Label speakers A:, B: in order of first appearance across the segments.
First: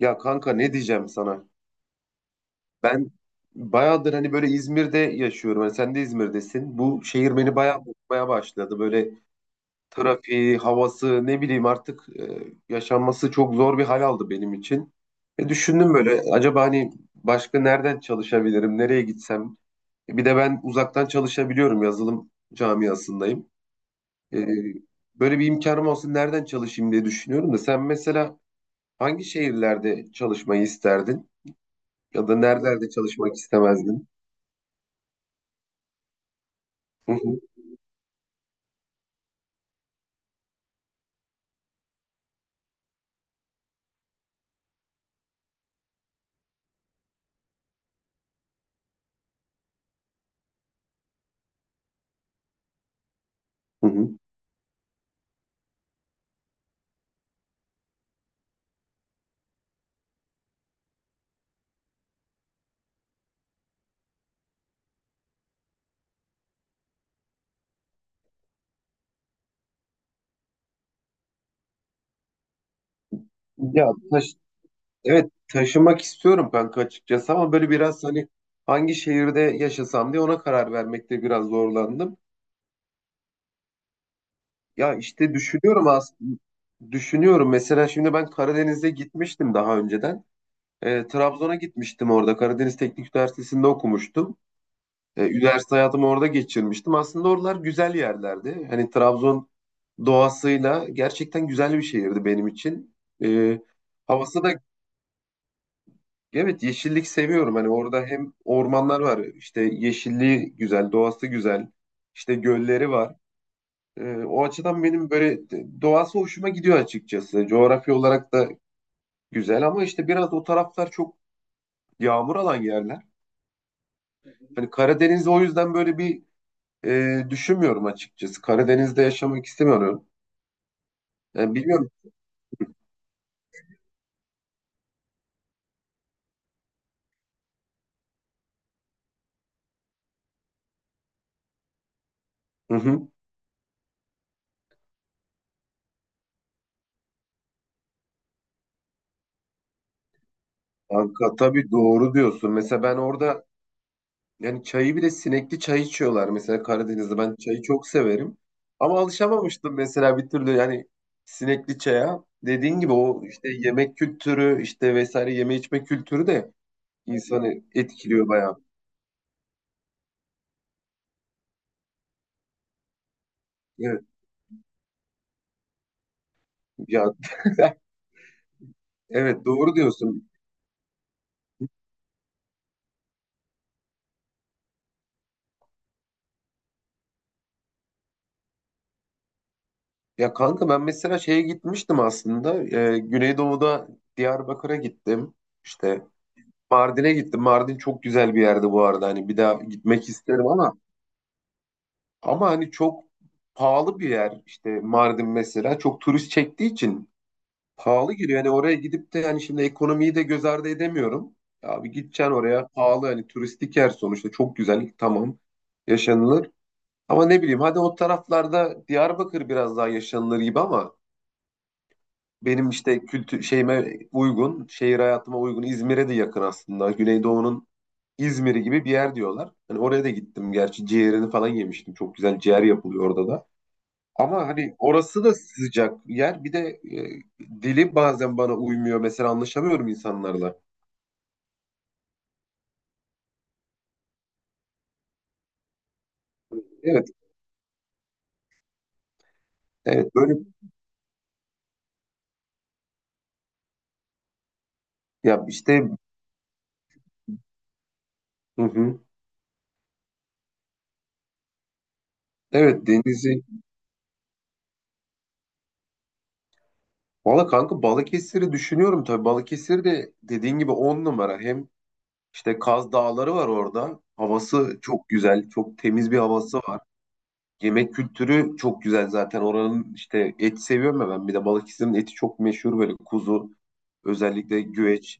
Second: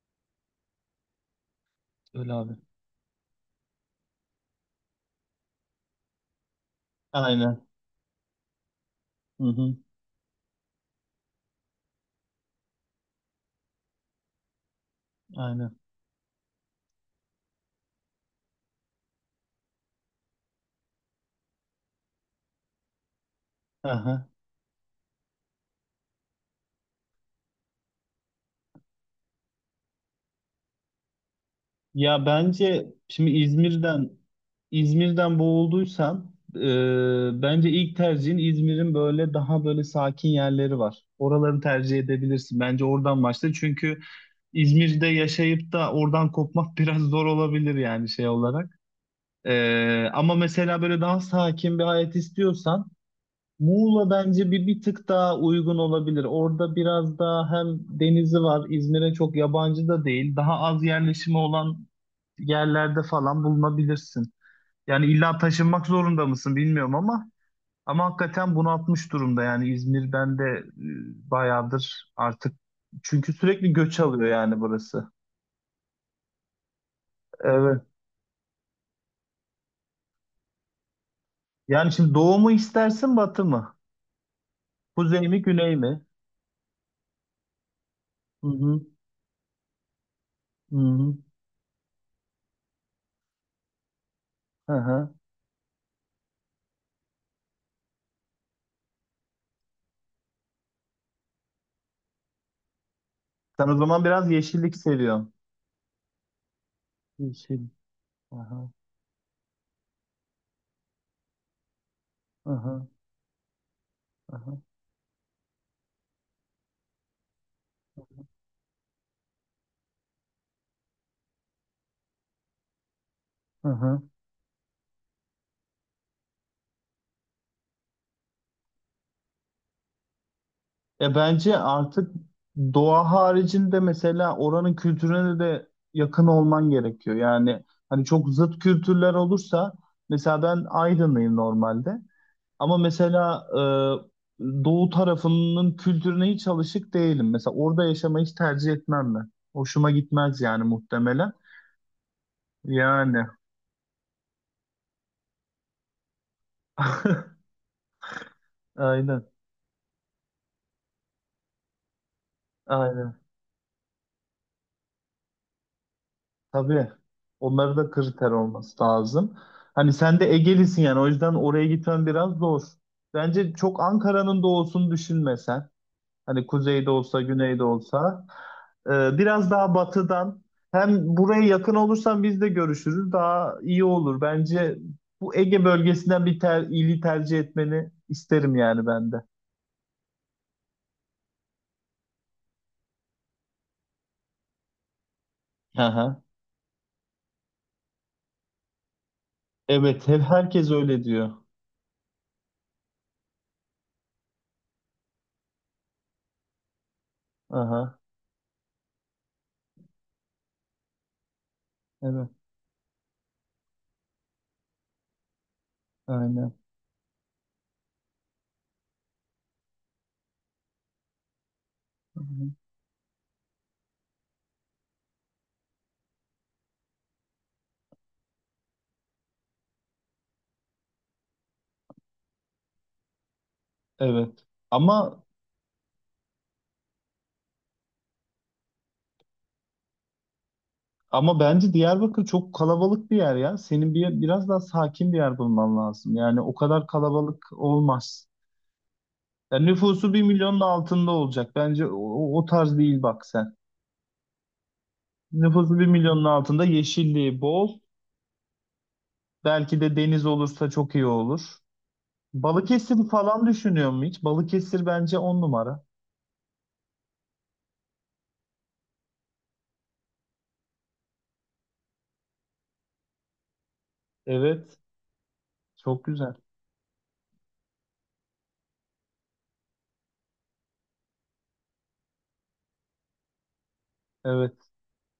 A: Ya kanka ne diyeceğim sana?
B: Öyle abi.
A: Ben bayağıdır hani böyle İzmir'de yaşıyorum. Hani sen de İzmir'desin. Bu şehir beni
B: Aynen.
A: bayağı bozmaya başladı. Böyle
B: Hı hı.
A: trafiği, havası ne bileyim artık yaşanması çok zor bir hal aldı benim için.
B: Aynen.
A: Düşündüm böyle acaba hani başka nereden çalışabilirim? Nereye gitsem? Bir de ben uzaktan çalışabiliyorum. Yazılım camiasındayım.
B: Aha.
A: E, Böyle bir imkanım olsun nereden çalışayım diye düşünüyorum da sen mesela hangi şehirlerde çalışmayı isterdin?
B: Ya
A: Ya da nerelerde
B: bence şimdi
A: çalışmak istemezdin?
B: İzmir'den boğulduysan
A: Hı hı,
B: bence ilk tercihin İzmir'in böyle daha böyle sakin yerleri var. Oraları tercih edebilirsin. Bence oradan başla. Çünkü İzmir'de yaşayıp da oradan kopmak biraz zor olabilir yani şey olarak. Ama mesela böyle daha sakin bir hayat istiyorsan
A: hı hı.
B: Muğla bence bir tık daha uygun olabilir. Orada biraz daha hem denizi var, İzmir'e çok yabancı da değil. Daha az yerleşimi olan yerlerde falan bulunabilirsin. Yani illa taşınmak zorunda mısın bilmiyorum ama hakikaten bunaltmış durumda yani İzmir'den de bayağıdır artık. Çünkü sürekli
A: Ya
B: göç
A: taş,
B: alıyor yani burası.
A: evet taşımak istiyorum kanka açıkçası ama böyle
B: Evet.
A: biraz hani hangi şehirde yaşasam diye ona karar vermekte biraz
B: Yani şimdi
A: zorlandım.
B: doğu mu istersin batı mı?
A: Ya
B: Kuzey
A: işte
B: mi güney
A: düşünüyorum
B: mi?
A: aslında düşünüyorum mesela şimdi ben
B: Hı hı.
A: Karadeniz'e gitmiştim daha önceden.
B: Hı hı.
A: Trabzon'a gitmiştim orada Karadeniz Teknik Üniversitesi'nde okumuştum.
B: Hı hı.
A: Üniversite hayatımı orada geçirmiştim. Aslında oralar güzel yerlerdi. Hani Trabzon doğasıyla gerçekten güzel bir şehirdi benim için. E,
B: Sen o zaman biraz
A: Havası da
B: yeşillik seviyorsun.
A: evet yeşillik seviyorum.
B: Yeşil.
A: Hani orada hem
B: Aha,
A: ormanlar var, işte yeşilliği güzel, doğası güzel, işte
B: aha,
A: gölleri var. O
B: aha,
A: açıdan benim doğası hoşuma gidiyor açıkçası. Coğrafya olarak da güzel ama işte biraz o taraflar çok yağmur alan yerler.
B: aha.
A: Hani Karadeniz o yüzden böyle bir düşünmüyorum açıkçası. Karadeniz'de yaşamak istemiyorum.
B: Ya
A: Yani
B: bence
A: bilmiyorum.
B: artık doğa haricinde mesela oranın kültürüne de yakın olman gerekiyor. Yani hani çok zıt kültürler olursa mesela ben Aydınlıyım normalde
A: Hı
B: ama
A: hı.
B: mesela doğu tarafının kültürüne hiç alışık değilim. Mesela orada yaşamayı hiç tercih etmem ben. Hoşuma gitmez yani muhtemelen.
A: Kanka tabii doğru diyorsun. Mesela ben
B: Yani
A: orada yani çayı bile sinekli çay içiyorlar. Mesela Karadeniz'de ben çayı çok severim. Ama
B: aynen
A: alışamamıştım mesela bir türlü yani sinekli çaya. Dediğin gibi
B: aynen.
A: o işte yemek kültürü işte vesaire yeme içme kültürü de
B: Tabii.
A: insanı
B: Onları da
A: etkiliyor
B: kriter
A: bayağı.
B: olması lazım. Hani sen de Egelisin yani o yüzden oraya gitmen biraz zor. Bence çok
A: Evet,
B: Ankara'nın doğusunu düşünmesen. Hani kuzeyde
A: ya,
B: olsa, güneyde olsa. Ee,
A: evet
B: Biraz daha
A: doğru diyorsun.
B: batıdan. Hem buraya yakın olursan biz de görüşürüz. Daha iyi olur. Bence bu Ege bölgesinden bir ili tercih etmeni isterim yani ben de.
A: Ya kanka ben mesela şeye gitmiştim aslında. Güneydoğu'da Diyarbakır'a gittim. İşte
B: Aha.
A: Mardin'e gittim. Mardin çok güzel bir yerdi bu arada. Hani bir daha
B: Evet,
A: gitmek
B: her
A: isterim
B: herkes
A: ama
B: öyle diyor.
A: hani çok pahalı bir yer. İşte Mardin mesela çok turist çektiği için
B: Aha.
A: pahalı giriyor. Yani oraya gidip de yani şimdi ekonomiyi de göz ardı edemiyorum. Abi
B: Evet,
A: gideceksin oraya pahalı, hani turistik yer sonuçta, çok güzel, tamam yaşanılır.
B: aynen.
A: Ama ne bileyim, hadi o taraflarda Diyarbakır biraz daha yaşanılır gibi ama
B: Aha.
A: benim işte kültür şeyime uygun, şehir hayatıma uygun. İzmir'e de yakın aslında. Güneydoğu'nun İzmir'i gibi bir yer diyorlar. Hani oraya da gittim gerçi, ciğerini falan yemiştim. Çok güzel ciğer yapılıyor orada da.
B: Evet.
A: Ama hani
B: Ama
A: orası da sıcak yer. Bir de e, dili bazen bana uymuyor. Mesela anlaşamıyorum insanlarla.
B: Ama bence Diyarbakır çok kalabalık bir yer ya. Senin biraz daha sakin bir yer bulman lazım. Yani o kadar
A: Evet,
B: kalabalık olmaz. Yani nüfusu
A: evet
B: bir
A: böyle
B: milyonun altında olacak. Bence o tarz değil bak sen.
A: ya
B: Nüfusu bir
A: işte,
B: milyonun altında yeşilliği bol.
A: hı hı.
B: Belki de deniz olursa çok iyi olur.
A: Evet
B: Balıkesir
A: denizi.
B: falan düşünüyor mu hiç? Balıkesir bence on numara.
A: Valla kanka Balıkesir'i düşünüyorum tabii. Balıkesir de dediğin gibi on numara. Hem İşte Kaz Dağları var orada. Havası
B: Evet.
A: çok güzel, çok
B: Çok
A: temiz bir
B: güzel.
A: havası var. Yemek kültürü çok güzel zaten. Oranın işte, et seviyorum ya ben. Bir de Balıkesir'in eti çok meşhur, böyle kuzu,
B: Evet.
A: özellikle güveç,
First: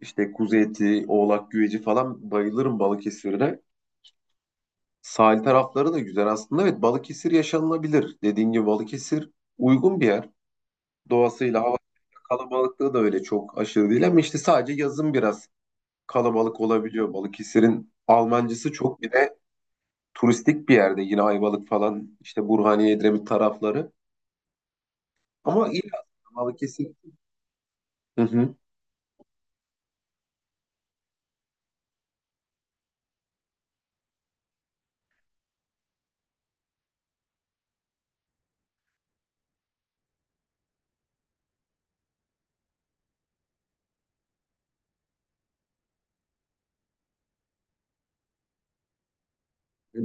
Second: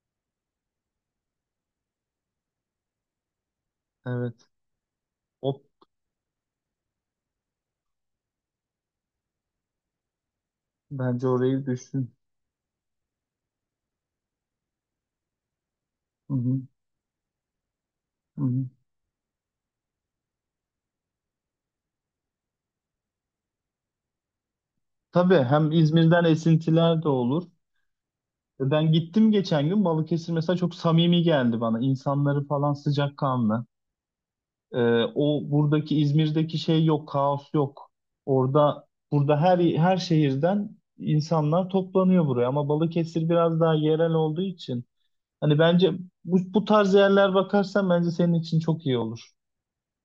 A: işte kuzu eti, oğlak güveci falan, bayılırım Balıkesir'e.
B: Evet.
A: Sahil
B: O,
A: tarafları da güzel aslında. Evet Balıkesir yaşanılabilir. Dediğin gibi Balıkesir uygun bir yer.
B: bence
A: Doğasıyla,
B: orayı
A: hava
B: düşün.
A: kalabalıklığı da öyle çok aşırı değil ama işte sadece yazın biraz
B: Hı hı,
A: kalabalık olabiliyor. Balıkesir'in
B: hı hı.
A: Almancısı çok, bir de turistik bir yerde yine Ayvalık falan, işte Burhaniye, Edremit tarafları.
B: Tabii
A: Ama
B: hem
A: iyi
B: İzmir'den
A: aslında Balıkesir.
B: esintiler de olur.
A: Hı hı.
B: Ben gittim geçen gün Balıkesir mesela çok samimi geldi bana. İnsanları falan sıcakkanlı. O buradaki İzmir'deki şey yok, kaos yok. Orada burada her şehirden insanlar toplanıyor buraya ama Balıkesir biraz daha yerel olduğu için hani bence bu tarz yerler bakarsan bence senin için çok iyi olur.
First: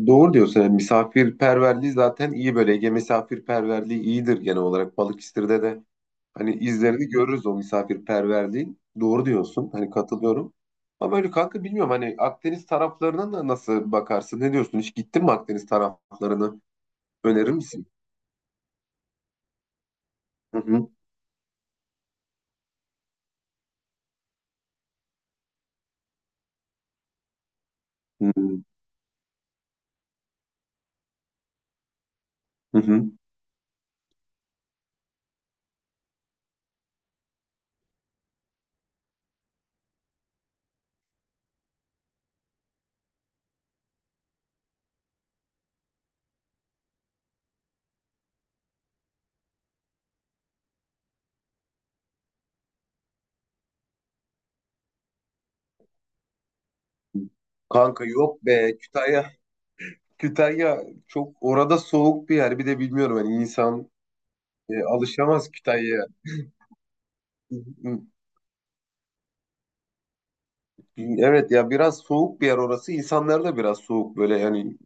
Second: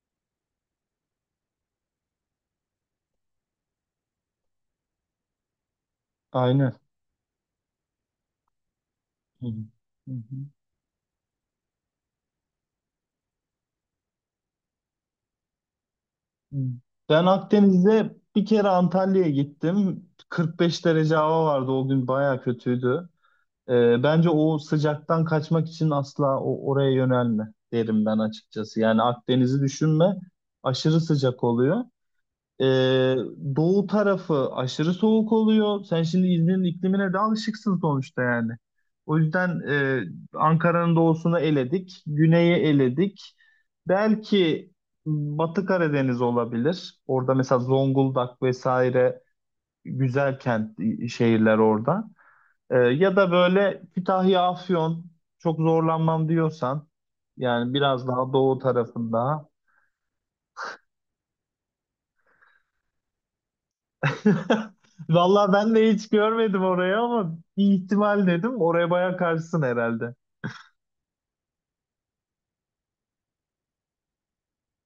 A: Doğru diyorsun. Yani misafirperverliği zaten iyi böyle. Ege misafirperverliği iyidir genel olarak. Balıkesir'de de hani
B: Aynen.
A: izlerini görürüz o misafirperverliğin. Doğru
B: Hı hı.
A: diyorsun. Hani
B: Hı hı.
A: katılıyorum. Ama öyle kanka, bilmiyorum hani Akdeniz taraflarına da nasıl bakarsın? Ne diyorsun? Hiç gittin mi Akdeniz
B: Hı.
A: taraflarını?
B: Ben
A: Önerir misin?
B: Akdeniz'de bir kere Antalya'ya gittim.
A: Hı
B: 45
A: hı.
B: derece hava vardı o gün bayağı kötüydü. Bence o sıcaktan kaçmak için asla oraya yönelme derim ben
A: Hı hı.
B: açıkçası. Yani Akdeniz'i düşünme. Aşırı sıcak oluyor.
A: Hı hı.
B: Ee, Doğu tarafı aşırı soğuk oluyor. Sen şimdi İzmir'in iklimine de alışıksın sonuçta yani. O yüzden Ankara'nın doğusunu eledik. Güneyi eledik. Belki Batı Karadeniz olabilir. Orada mesela Zonguldak vesaire güzel kent şehirler orada. Ya da böyle Kütahya, Afyon çok zorlanmam diyorsan yani
A: Kanka
B: biraz daha
A: yok
B: doğu
A: be.
B: tarafında.
A: Kütahya çok orada soğuk bir yer. Bir de bilmiyorum hani insan alışamaz
B: Vallahi ben de
A: Kütahya'ya.
B: hiç görmedim orayı ama bir ihtimal dedim. Oraya bayağı karşısın herhalde.
A: Evet ya biraz soğuk bir yer orası. İnsanlar da biraz soğuk böyle yani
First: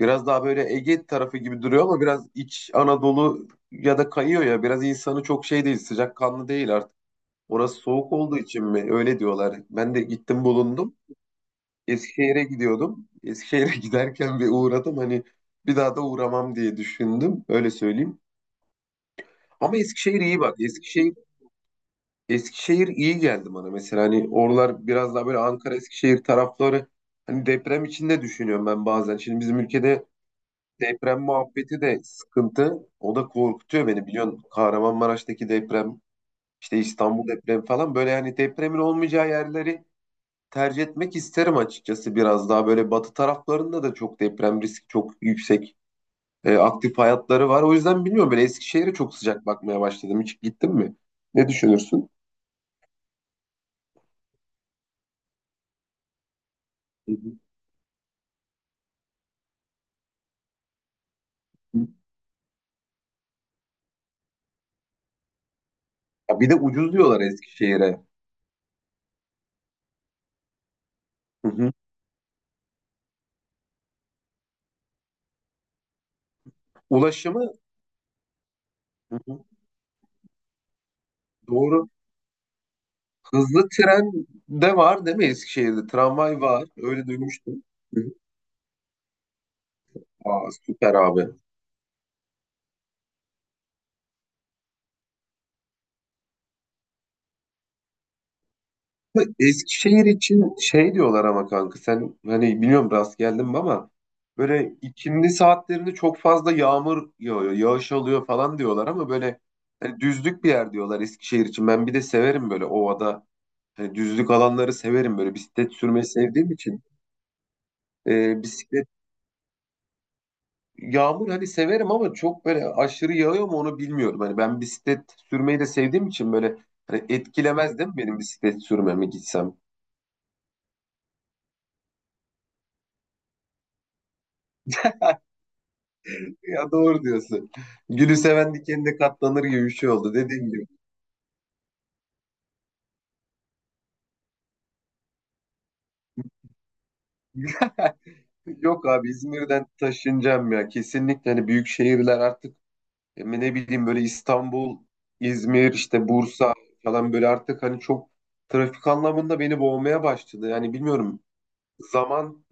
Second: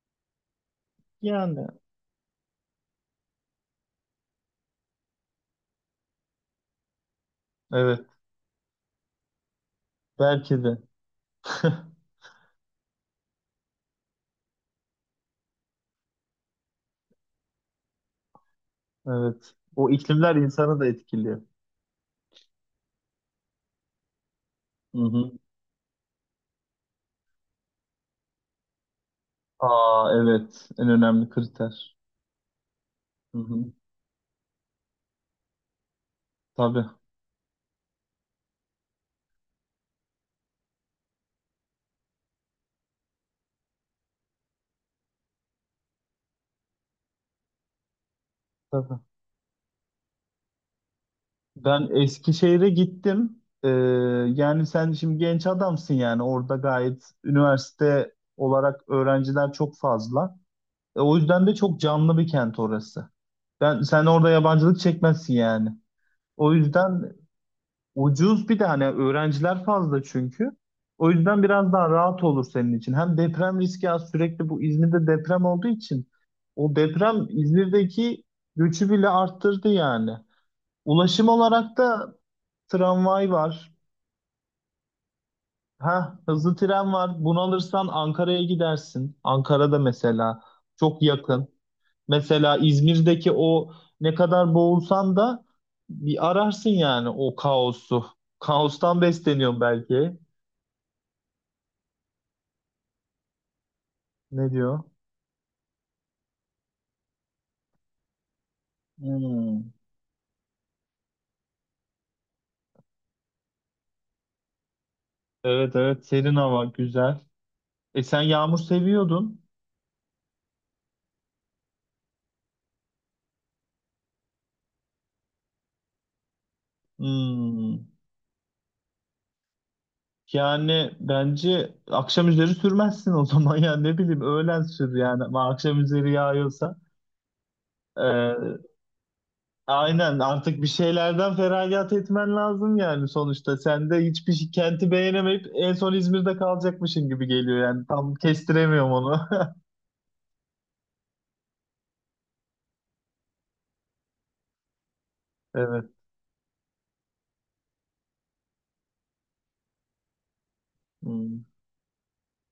A: biraz daha böyle Ege tarafı gibi
B: Yani
A: duruyor ama biraz iç Anadolu ya da kayıyor ya. Biraz insanı çok şey değil, sıcakkanlı değil artık. Orası
B: evet
A: soğuk olduğu için mi? Öyle diyorlar. Ben de gittim
B: belki de.
A: bulundum. Eskişehir'e gidiyordum. Eskişehir'e giderken bir uğradım. Hani bir daha da uğramam diye düşündüm. Öyle söyleyeyim.
B: Evet.
A: Ama
B: O
A: Eskişehir
B: iklimler
A: iyi bak.
B: insanı da etkiliyor.
A: Eskişehir iyi geldi bana mesela, hani oralar
B: Hı
A: biraz daha
B: hı.
A: böyle Ankara Eskişehir tarafları, hani deprem içinde düşünüyorum ben bazen. Şimdi bizim ülkede
B: Aa evet en
A: deprem
B: önemli
A: muhabbeti
B: kriter.
A: de sıkıntı. O da
B: Hı hı.
A: korkutuyor beni, biliyorsun. Kahramanmaraş'taki deprem, işte
B: Tabii.
A: İstanbul depremi falan, böyle hani depremin olmayacağı yerleri tercih etmek isterim açıkçası. Biraz daha böyle batı taraflarında da çok deprem riski çok yüksek. Aktif hayatları var. O yüzden bilmiyorum, ben Eskişehir'e
B: Tabii.
A: çok sıcak bakmaya başladım. Hiç gittin mi? Ne
B: Ben
A: düşünürsün?
B: Eskişehir'e gittim. Yani sen şimdi genç adamsın yani orada gayet
A: Hı hı.
B: üniversite olarak öğrenciler çok fazla. O yüzden de çok canlı bir kent orası. Ben sen orada yabancılık çekmezsin yani.
A: Ya bir
B: O
A: de ucuz
B: yüzden
A: diyorlar Eskişehir'e.
B: ucuz bir de hani öğrenciler fazla çünkü. O yüzden
A: Hı
B: biraz
A: hı.
B: daha rahat olur senin için. Hem deprem riski az sürekli bu İzmir'de deprem olduğu için o deprem
A: Ulaşımı,
B: İzmir'deki göçü bile
A: hı hı,
B: arttırdı yani. Ulaşım olarak
A: doğru.
B: da tramvay
A: Hızlı
B: var.
A: tren de var değil mi Eskişehir'de?
B: Ha,
A: Tramvay
B: hızlı
A: var.
B: tren
A: Öyle
B: var. Bunu
A: duymuştum.
B: alırsan
A: Hı hı.
B: Ankara'ya gidersin. Ankara'da mesela
A: Aa, süper
B: çok
A: abi.
B: yakın. Mesela İzmir'deki o ne kadar boğulsan da bir ararsın yani o kaosu. Kaostan
A: Bu
B: besleniyor
A: Eskişehir
B: belki.
A: için şey diyorlar ama kanka, sen hani bilmiyorum rast geldin mi ama,
B: Ne
A: böyle
B: diyor?
A: ikindi saatlerinde çok fazla yağmur yağıyor, yağış alıyor falan diyorlar ama böyle
B: Hmm.
A: hani düzlük bir yer diyorlar Eskişehir için. Ben bir de severim böyle ovada, hani düzlük alanları severim böyle, bisiklet
B: Evet
A: sürmeyi
B: evet serin
A: sevdiğim
B: hava
A: için.
B: güzel. E sen yağmur
A: Bisiklet
B: seviyordun.
A: Yağmur hani severim ama çok böyle aşırı yağıyor mu onu bilmiyorum. Hani ben bisiklet sürmeyi de sevdiğim için böyle, hani etkilemez değil
B: Hmm.
A: mi benim bisiklet sürmeme gitsem?
B: Yani bence akşam üzeri sürmezsin o zaman ya ne bileyim öğlen sür yani ama akşam üzeri
A: Ya
B: yağıyorsa.
A: doğru diyorsun. Gülü seven
B: Ee,
A: dikenine katlanır gibi bir şey oldu
B: Aynen
A: dediğim
B: artık bir
A: gibi.
B: şeylerden feragat etmen lazım yani sonuçta. Sen de hiçbir kenti beğenemeyip en son İzmir'de kalacakmışın gibi geliyor yani. Tam
A: Yok
B: kestiremiyorum
A: abi,
B: onu.
A: İzmir'den taşınacağım ya. Kesinlikle hani büyük şehirler artık, ne bileyim böyle İstanbul, İzmir,
B: Evet.
A: işte Bursa falan, böyle artık hani çok trafik anlamında beni boğmaya başladı. Yani bilmiyorum,
B: Hmm.
A: zaman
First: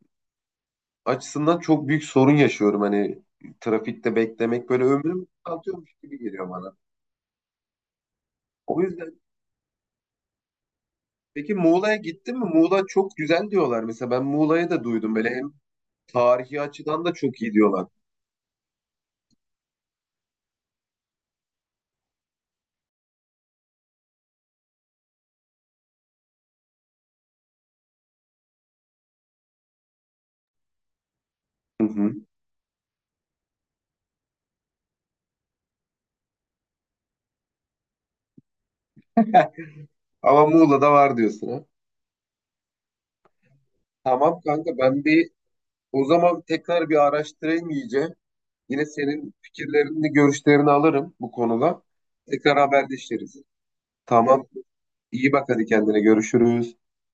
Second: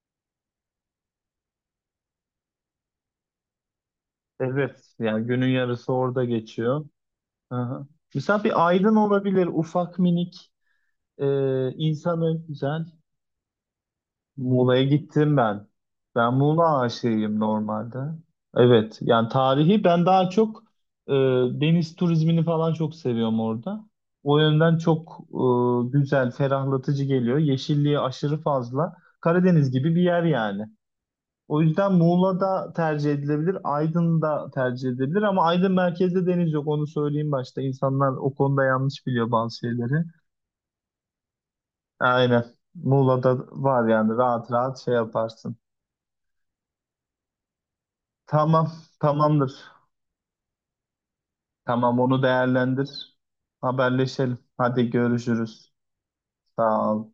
A: açısından çok büyük sorun yaşıyorum. Hani trafikte beklemek böyle
B: Evet. Yani
A: ömrümü
B: günün yarısı
A: atıyormuş gibi
B: orada
A: geliyor bana.
B: geçiyor. Aha. Mesela bir
A: O
B: Aydın
A: yüzden,
B: olabilir. Ufak minik.
A: peki Muğla'ya gittin
B: İnsanı
A: mi? Muğla
B: güzel.
A: çok güzel diyorlar. Mesela ben Muğla'yı
B: Muğla'ya
A: da duydum. Böyle
B: gittim
A: hem
B: ben. Ben
A: tarihi
B: Muğla
A: açıdan da
B: aşığıyım
A: çok iyi diyorlar.
B: normalde. Evet, yani tarihi ben daha çok e, deniz turizmini falan çok seviyorum orada. O yönden çok güzel, ferahlatıcı geliyor. Yeşilliği aşırı fazla. Karadeniz gibi bir yer yani. O
A: Hı
B: yüzden
A: hı.
B: Muğla'da tercih edilebilir, Aydın'da tercih edilebilir ama Aydın merkezde deniz yok. Onu söyleyeyim başta. İnsanlar o konuda yanlış biliyor bazı şeyleri.
A: Ama Muğla'da var diyorsun ha.
B: Aynen. Muğla'da var yani
A: Tamam
B: rahat rahat
A: kanka,
B: şey
A: ben bir
B: yaparsın.
A: o zaman tekrar bir araştırayım iyice.
B: Tamam,
A: Yine senin
B: tamamdır.
A: fikirlerini, görüşlerini alırım bu konuda.
B: Tamam, onu
A: Tekrar
B: değerlendir.
A: haberleşiriz.
B: Haberleşelim.
A: Tamam.
B: Hadi
A: İyi bak, hadi
B: görüşürüz.
A: kendine, görüşürüz.
B: Sağ ol.